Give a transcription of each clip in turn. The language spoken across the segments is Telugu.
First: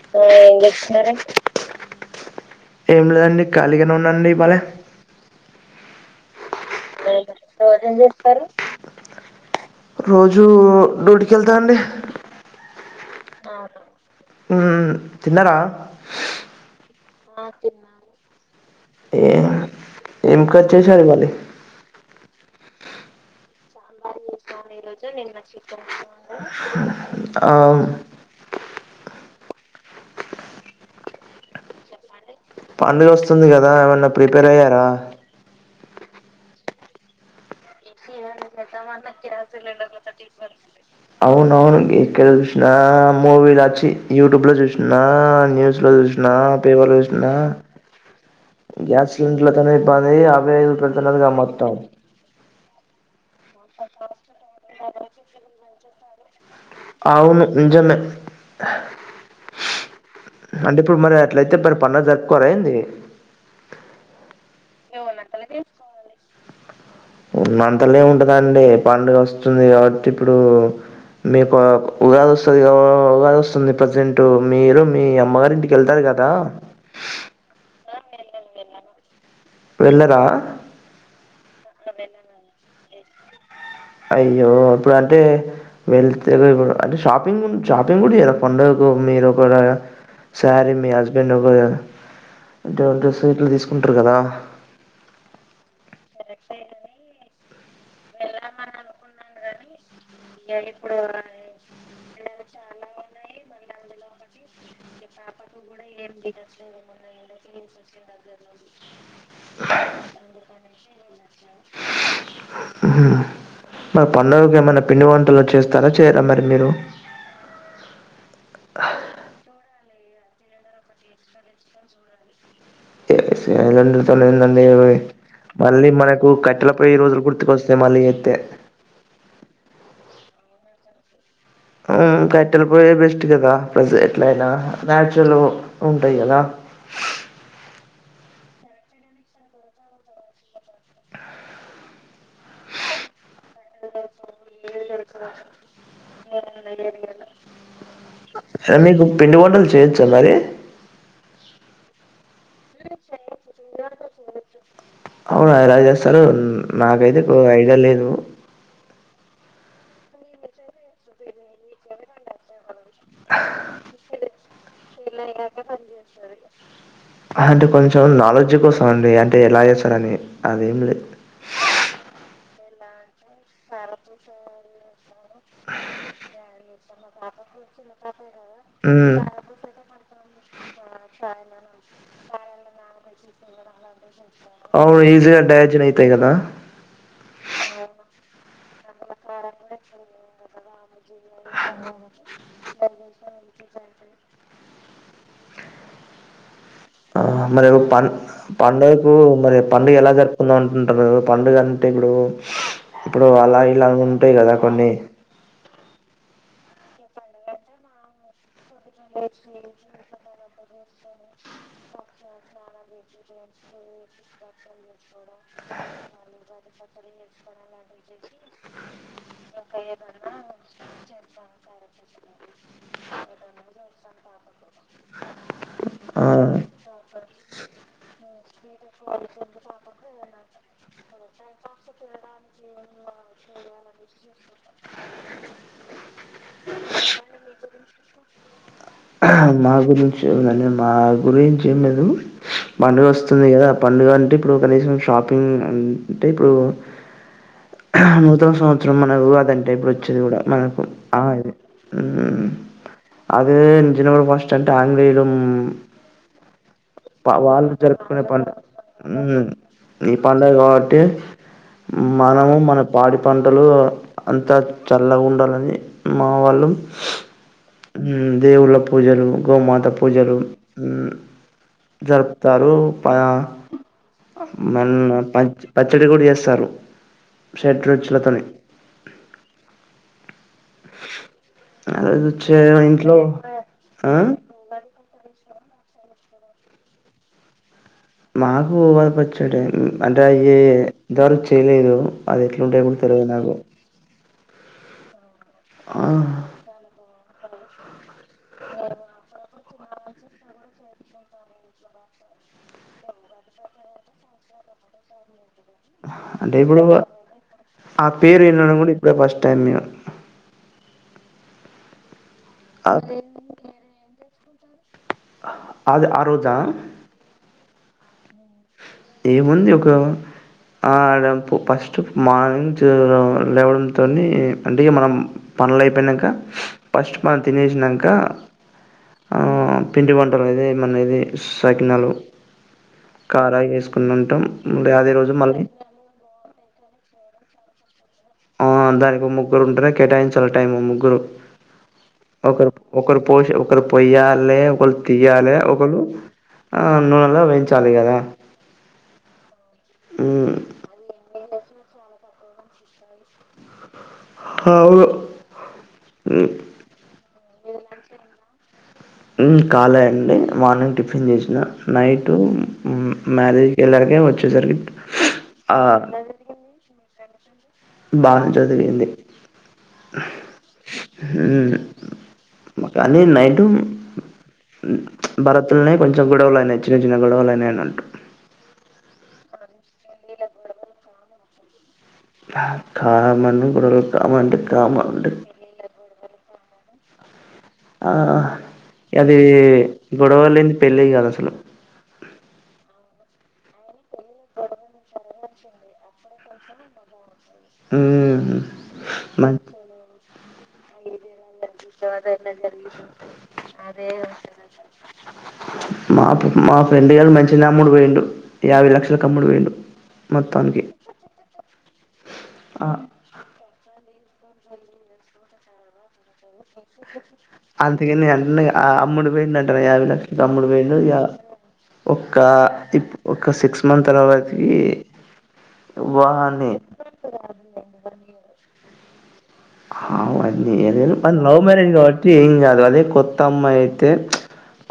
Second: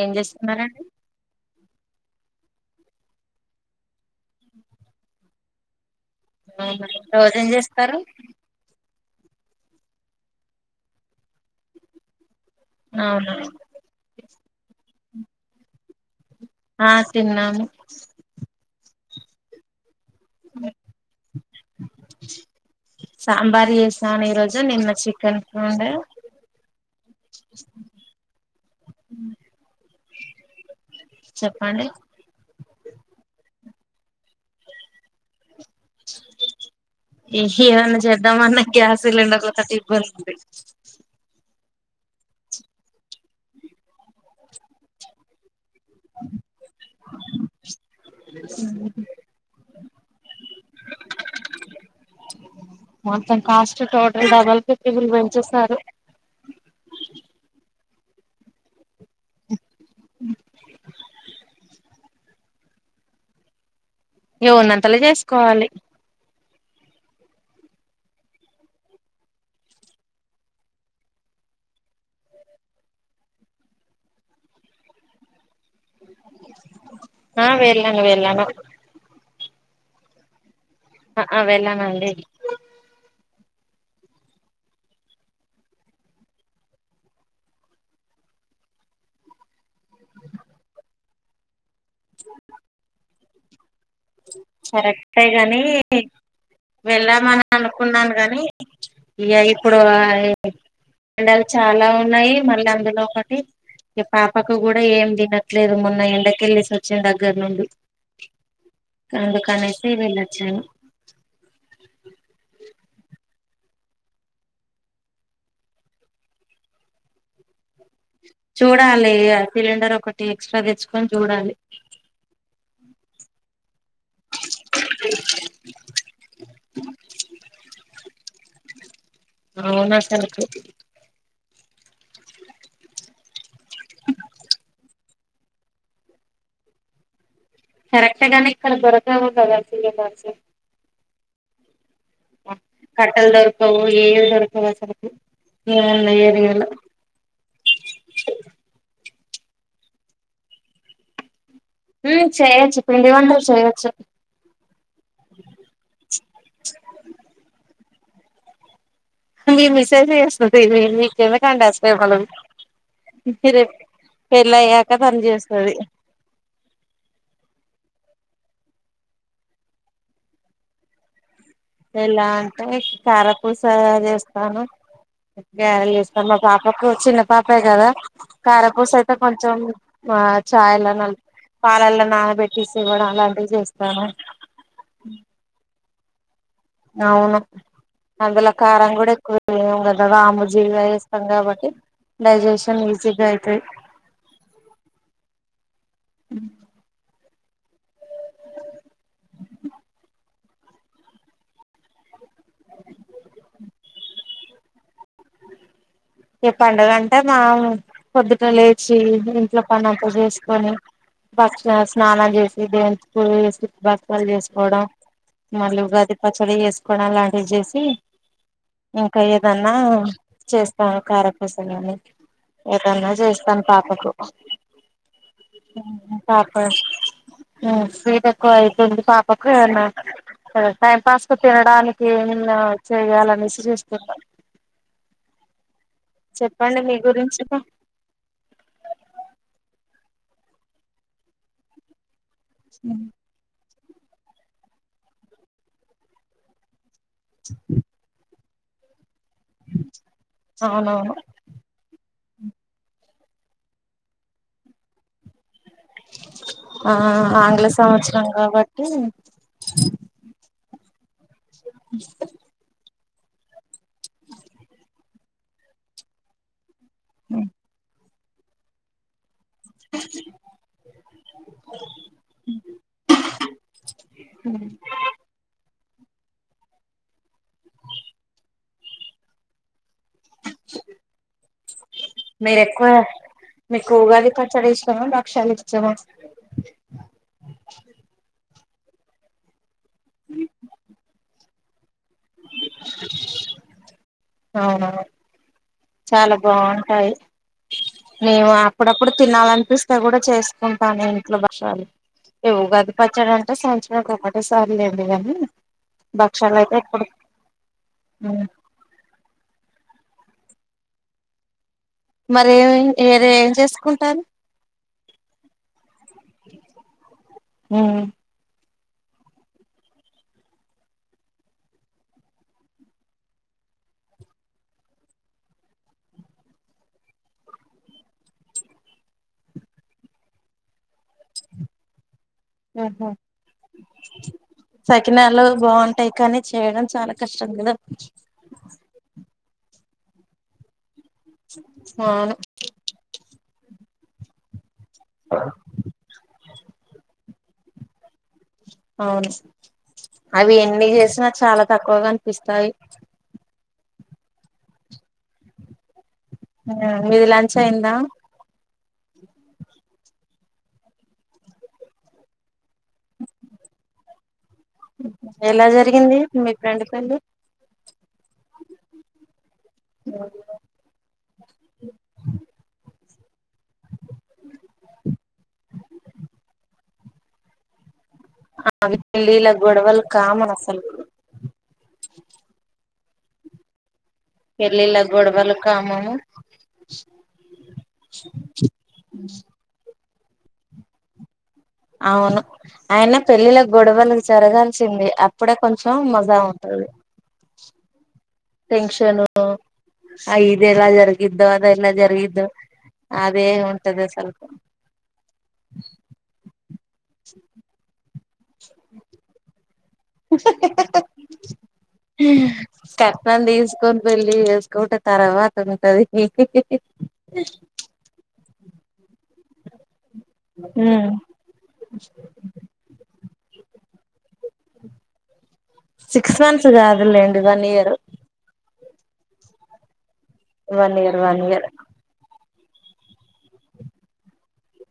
ఏం ఆ చేస్తున్నారండి ఏంచేస్తున్నారు ఏం లేదండి ఖాళీగానే ఉన్నాండి ఇవాళ లే రోజు ఏం జేస్తారు రోజు డ్యూటీకెళ్తాండి అవునా ఉమ్ తిన్నరా ఆ తిన్నాను ఏం ఏం కర్రీ చేసారు మరి సాంబార్ చేసాను ఈ రోజు నిన్న చికెన్ ఉండే ఆ, చెప్పండి పండుగ వస్తుంది గదా ఏమన్నా ప్రిపేర్ అయ్యారా ఏహి ఇమన్నా జక్ ఉంది అవును అవును ఎక్కడ చూసినా మూవీలు అచ్చి యూట్యూబ్ లో చూసిన న్యూ జూశిన పేపర్లో జూశిన గ్యాస్ సిలిండర్ల తోనే ఇబ్బంది అవ్వే పెడుతున్నదిగా మొత్తం క్యాస్ట్ టోటల్ డబల్బుల్ ఫిఫ్టీత్రీ పెంచేసారు అవును నిజమే అంటే ఇప్పుడు మరి అట్లయితే మరి పండగ జరిగ్ క్క రెంది ఏవున్నంతల జేసుకోవాలి ఉన్న అంతలే ఉంటదండి పండుగ వస్తుంది కాబట్టి ఇప్పుడు రెప ఆ ఉగాది వస్తుందిగా ఉగాది వస్తుంది ప్రజెంట్ మీరు మీ అమ్మగారు ఇంటికి వెళ్తారు గ ఆ వెేళ్లాను వెేళ్లాను వెళ్ళరా ఆ ఆ వెళ్ళానండి అయ్యో ఇప్పుడు అంటే వెళ్తే రేప్ అంటే షాపింగ్ షాపింగ్ కూడా చేయర పండుగక్ మీరు ఒకవేళ శారీ మీ హస్బెండ్ అంటే ఒక సీట్లు తీస్ కరెక్టే గాని వెళ్ళామన అనుకున్నాను గాని ఇగ ఇప్పుడు ఎండలు చాలా ఉన్నాయి మళ్ళీ అందులో ఒకటి ఇగ పాపకు కూడా ఏం తినట్లేదు మొన్న ఎండకెళ్ళిసోచ్చిన దగ్గర నుండి ఎందుకనేసి వెళ్లొచ్చాను ఉ మరి పండుగకి ఏమన్న పిండి వంటలు చేస్తారా చేయరా మరి మీరు చూడాలి ఇగ సిలిండర్ ఒకటి ఎక్స్ట్రా తెచ్చుకొని చూడాలి ఏందండి [unintelligible] మళ్ళీ మనకు కట్టెల పోయ్యి రోజులు గుర్తుకొస్తాయి మళ్ళీ చేతే అవునం మ్ కట్టెల పోయే బెస్ట్ కదా ప్రస్ ఎట్లయినా నాచురల్ ఉంటాయి కదా కరెక్టే గని ఇక్కడ దోరకవు కదా [unintelligible] కట్టల్ దోరుకవు ఎం దొర్ అమేకు పిండి వంటలు చేయొచ్చ మరి మ్ చేయొచ్చు పిండి వంటలు చేయొచ్చు అవునా ఎలా చేస్తారు నాకైతే ఐడియా లేదు మీ మిసేజ్ చేస్తతి మీక్ ఎందుకండి ఆ శ్రమలు మీర్ అంటే కొంచెం నాలెడ్జ్ కోస్ అంటే ఎలా చేస్తారని అదేం లేదు ఎలా అంటే కారపూస చేస్తాను గ్యారెలు చేస్తా మా పాపకు చిన్న పాప పే కదా కారపూస అయితే మ్మ్ కొంచెం ఆ చాయలా నపి పాలల్లో నానబెట్టిసి ఇవ్వడం అలాంటివి చేస్తాను అవును ఈజిగా డయార్జిన్ అయితయి కదా అవును అందులో కారం కూడా ఎక్కువ వేయం కదా వాముజీర వే ం కాబట్టి డైజెషన్ ఈజీగా అయితది మ్ ఆ మరి పన్ పండుగకు మరి పండుగ ఎలా జరుపుందాం అంటుంటారు పండుగ అంటే ఇప్పుడు ఇప్పుడు అలా ఇలగ ఉంటయి కదా కొన్ని ఇగ పండుగ అంటే మా పొద్దుట లేచి ఇంట్లో పనంతా చేసి చేసి దేవునికి పూజ మళ్ళ ఉగాది పచ్చడ చేసుకోవడం లాంటివి చేసి ఇంకా ఎ దన్నా చేస్తాను కారపూస మరే ఏదన్నా చేస్తాను పాపకు ఆ పాప స్వీట్ ఎక్కువ అయిపోంది పాకంలో మ్ టైం పాస్ కు తినడానికి ఏమన్న చేయ్యలనేసి చేస్తున్నా చెప్పండి మీ గురించి మా గురించి ఎముందండి మా గురించి ఏం లేదు పండుగోస్తుంది కదా పండుగ అంటే ఇప్పుడు కనీసం షాపింగ్ అంటే ఇప్పుడు నూతన సంవత్సరం మనకు ఉగాదంటే ఇప్పుడు వచ్చేది కూడా మనకు అవునవును ఆ ఇది మ్ అడే జనవరి ఫస్ట్ అంటే ఆంగ్లేంలం ఆ మ్ ఆంగ్ల వాళ్ళు జరుపుకునే సంవత్సరం పండ్ కాబట్టి మ్ ఈ పండగ క ఏ మనము మన పాడి పంటలు అంత చల్లగ ఉండాలని మా వాళ్ళు అ ఉ దేవుళ్ళ పూజలు గోమాత పూజలు ఊ జరుపుతారు పా మన్న పంచ పచ్చడి కూడా చేస్తారు. షడ్రుచులతో ని రోజు చే మీరు ఎక్కువ ఇంట్లో మీకు ఆ ఉగాది పచ్చడి ఇష్టమా బక్షల్లు ఇస్ టమ మాకు ఉగాది పచ్చడే అంటే ది ఇంతవరకు చేయలేదు. అది ఎట్ల ఉంటయో కూడా తెల్వదు నాకు అవునా ఆ చాలా బాగుంటాయి మేము అప్పుడప్పుడు తినాలనిపిస్తే కూడా చేసుకుంటా నేను ఇంట్లో బక్షాలు ఇవు ఉగాది పచ్చడంటే సంవత్సరం ఒక ఒకటే సార్ లేం కానీ అంటే ఇపుడు ఆ పేరు విన్నడం కూడా ఇప్పుడే ఫస్ట్ టైమే మరీ ఏమి ఆ వరే ఏం చేసుకుంటారు అది ఆ రోజు ఆ మ్ ఏముంది యొక్క ఆ అంపు ఫస్టు మార్నింగ్ చేయలేం లేవంతోని మనం పనులు ఐపోయినంక ఫస్ట్ మనం తినేసినంక ఆ పిండి వంటలు అదే మన నీదే సాకినాలు ఉహు కారయి చేస్ సకినాలు బాగుంటాయి కానీ చేయడం చాలా కష్టం కదా. ఆ దానికి ముగ్గురు ఉంటనే కేటాయించాలి టైమ్ ముగ్గురు అవును ఒకరు ఒక పోసు ఒక పొయ్యాలె ఒకలు తియాలే ఒకలు ఆ నునెలో వెంచాలి కదా అవును అవి ఎన్ని చేసినా చాల తక్కువగా అనిపిస్తాయి అవును మి లంచ్ అయిందా మ్ కాలే అండి మార్నింగ్ టిఫిన్ చేసిన నైట్టు మారేజ్ వెల్లాకే వచ్చిన ఎలా జరిగింది మీ ఫ్రెండ్ పెళ్లి బానే జరిగేంది మ్ మ కని నైటు భారత్ లోనే కొంచెం గొడవలు అన్నాయి చిన్న చిన్న గొడవలు అయినాయి అన్నట్టు పెళ్లి ఇలా గొడవలే కామన్ అసలు చాలామంది గొడవలు కామన్ అంటే పెళ్లి కామన్ అంటే గోడవలు కామను ఆహ్ అది గొడవలేంది పెళ్లే కాదు అసలు అవును అయిన పెళ్ళిల్లకి గోడవలు జరగాల్సిందే అప్పుడే కొంచెం మజ ఉంటది. టెన్షన్ మ ఆ అది ఎలా జరిగేంది తరువాత ఎట్లా జరిగిద్దో అదే ఉంటది అసలుక్కు మాకు మాక్ రెండియలు మంచి అమ్ముడు పోయిండు యాబైలక్షలలకు అమ్ముడు పోయిండు మొత్తానికి ఆ! కట్నం తీసుకొని పెళ్లి చేసికుంటే తర్వాత ఉంటది. అంతీగనే అన్ని అమ్ముడు పోయిన అంటేనే ఐదు ల తమ్ముడు పోయిండు ఇగ ఒక్క ఒఖ సిక్స్ ఉన్న తర్వాతకీ సిక్స్ మంత్స్ వానీ కాదులేండి వన్ ఇయర్ హ అవన్ని వన్ ఏదో ఇయర్ ఏదోవి వన్ లవ్ ఇయర్ మ్యారేజ్ కాబట్టి ఏం గాదు అదే కొత్త అమ్మాయి అయితే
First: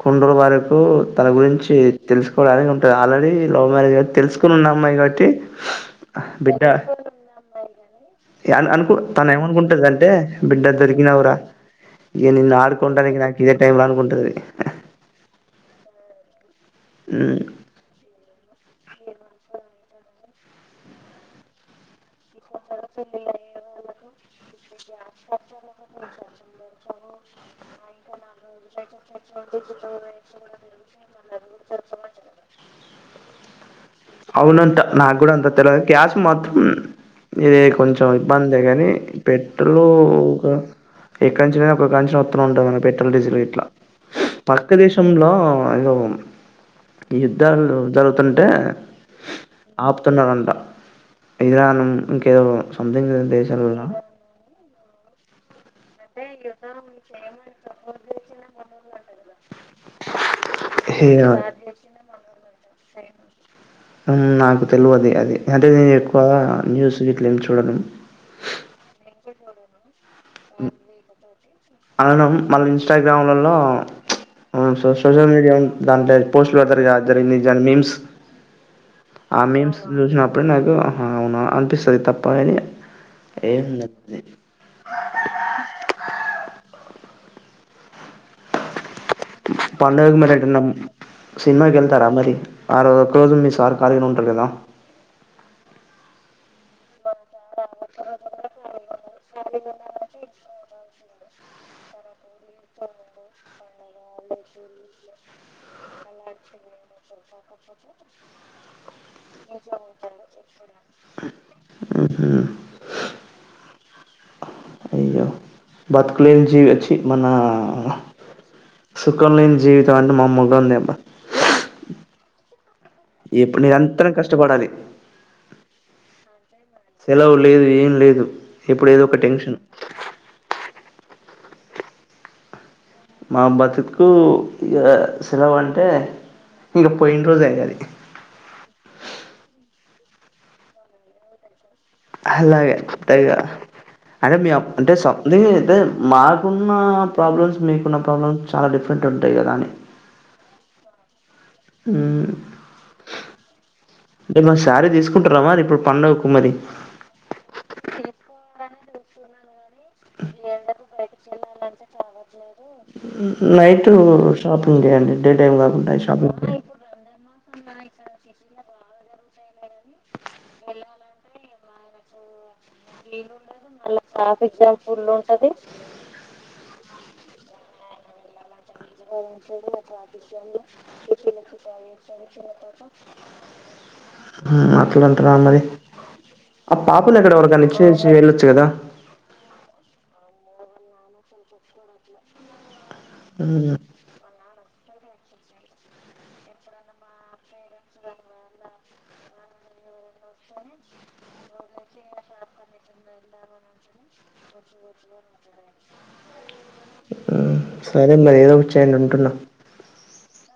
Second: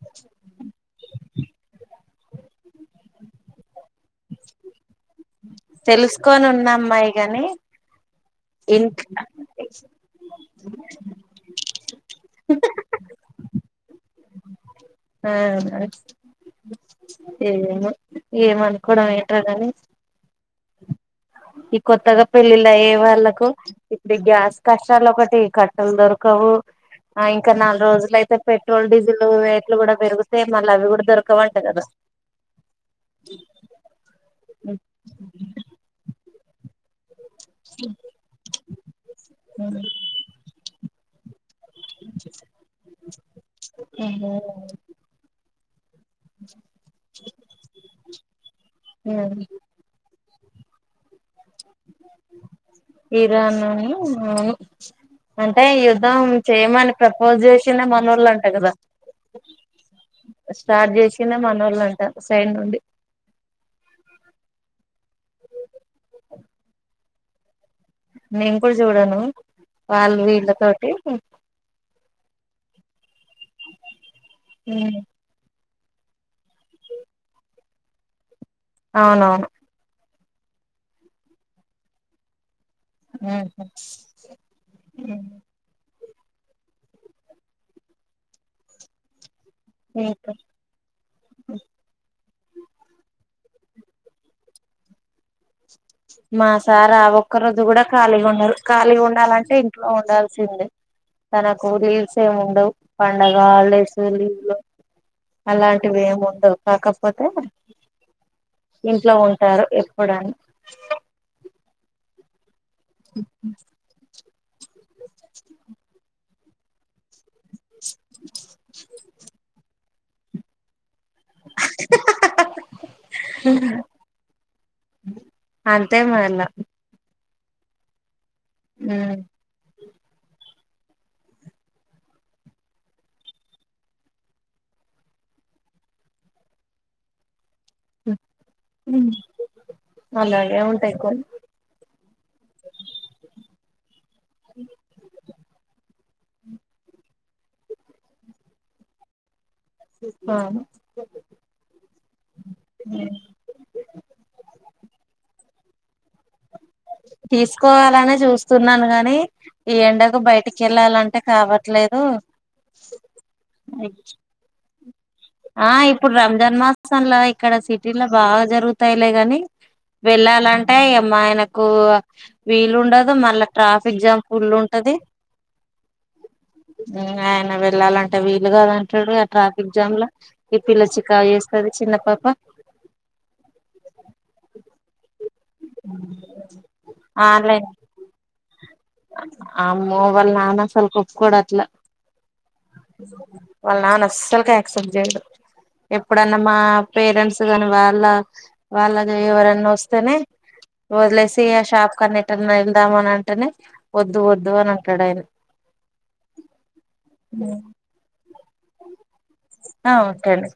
కుండలు బారకు తన గురించి తెలుసుకోవడాని ఉంటది. ఆల్రెడీ లవ్ మ్యారేజ్ కా తెలుసుకున్న అమ్మాయి కాబ తెలుసుకొని ఉన్న అమ్మాయి కాని అ అనుకు ఇంట్లా తన ఏమనుకుంటది అంటే బిడ్డ దొరికినావురా ఇక నిన్ ఆడుకుంట నాకు ఇదే టైమ్ అన్కుంటది. ఆ హ్మ్ ఏమో ఏమనుకోవడం ఎంటో గాని ఈ కొత్తగా పెళ్లిల్లు అయ్యే వాళ్ళకు ఇప్పుడు గ్యాస్ కష్టాలు ఒకటి కట్టలు దొరకవు. ఆ ఇంకా నాలుగు రోజులుయితే పెట్రోల్ డీజిల్ రేట్లు కూడా పెరిగితే మళ్ళీ అవి కూడా దొరకవంట కదా అవునంట నా కూడా అంత తెలద్ గ్యాస్ మాత్రం ఇదే కొంచెం ఇబ్బందే కానీ పెట్టులు ఒక ఎక్కనుంచినా ఒక్కొక్క అంచనా వొత్తు ఉంటది. మన పెట్రోల్ డీజిల్ ఇట్లా పక్క దేశంలో ఏదో యుద్ధాలు జరుగుతుంటే ఆపుతున్నారంట ఇరాన్ ఇంకేదో సంథింగ్ ఇరాన్ దేశాలల్లో అవును అంటే ఇ అంటే యుద్ధం విషయమిన కవర్ మనోళ్ళు తెచ్చిన [unintelligible] కదా అంట కదా స్టార్ట్ జేసిన మనోళ్లు అంటా సైడ్ నుండి సేమ్ ఉంది నాకు తెలివది అది అంటే నేను ఎక్కువ న్యూస్ గిట్ల ఏమి చూడను. నేను కూడా చూడను వాళ్ళు వీళ్ళతోటి అవును మన ఇన్స్టాగ్రామ్లల్లో సోషల్ మీడియా దాంట్లో పోస్ట్ లు పెడతారు జరిగింది మీమ్స్ ఆ అవునవును మీమ్స్ చూసిన అప్పుడు నాకు ఆహా అవున అనిపిస్తది తప్పని ఎంలే పండుగకి మరి ఇంకా ఏటన్న సినిమాకెళ్తారా మరి ఆరు ఒక్కరోజు మిస్ సార్ కలినే ఉంటడుకదా మా సార్ ఆ ఒక్క రోజు కూడా ఖాళీగా ఉండరు. ఖాళీగా ఉండాలంటే ఇంట్లో ఉండాల్సిందే. తనకు లీవ్స్ ఏమి ఉండవు. పండగ హాలిడేస్ అలాంటివి ఏమి ఉండవు కాకపోతే ఇంట్లో ఉం టారు ఎప్పుడన్న ఉహు ఉ బత్కులెన్ జీవిచ్చి మన సుఖంలేని జీవి ట మామ్మలుగా ఉంది అబా ఎప్పుడు నిరంతరం కష్టపడాలి అ అంతే మ సెలవ లేదు ఏం లేదు ఎప్పుడు ఏదో ఒక టెన్షన్ మా బతుక్కు ఇగ సెలవు అంటే ఇంకా పోయిన రోజు ఎగాలి అలాగే ఉంటాయి కోన్ అలాగే అంతేగా అంటే మీ అంటే షప్నీ అయితే మాకున్న ప్రాబ్లమ్స్ మీకున్న ప్రాబ్లమ్స్ చాలా డిఫరెంట్ ఉంటాయి కదా అండి. అ ఉ ఏమన్నా శారీ తీసుకుంటున్నవమారి ప్పుడు పండగకు మరి తీసుకోవాలనే చూస్తున్నాను గానీ ఈ ఎండకు బయటికి వెళ్ళాలంటే కావట్లేదు. నైట్ షాపింగ్ చేయండి డే టైం ఆ కాకుండా ఇప్పుడు షాపింగ్ రంజాన్ చేయండి మాసంలో ఇక్కడ సి టిలా బాగా జరుగుతాయిలే గాని వెళ్ళాలంటే ఇగ మా ఆయనకు వీలుండదు మళ్ళా ట్రాఫిక్ జామ్ ఫులుంటది ఆయన వెళ్ళాలంటే వీలు కాదంటాడు ఆ ట్రాఫిక్ జామ్లా [unintelligible] పాప ఊ అట్లాంటున్నారు మరి ఆ పాపులు ఎక్కడ ఆన్లైన్ ఎవరకనిచ్చేసి వెళ్ళొచ్చు కదా అమ్మో వాళ్ళ నానా అసలోప్పుకోడట్ల హ్మ్ వాళ్ళ నాన అసల్కే అక్సెప్ట్ జేయడు ఎప్పుడన్నా మా పేరెంట్స్ కాగాని వాళ్ళ వాళ్ళది ఎవరన్న ఓస్తేనే వదిలేసి ఆ షాప్కన్న ఎట్టన్నా వెళ్దాం అని అంటేనే ఓద్దు ఓద్దు అని అంటాడు ఆయన ఉహ్ సరే మరి ఏదోకచ్చేయండి ఉంటున్నా కానీ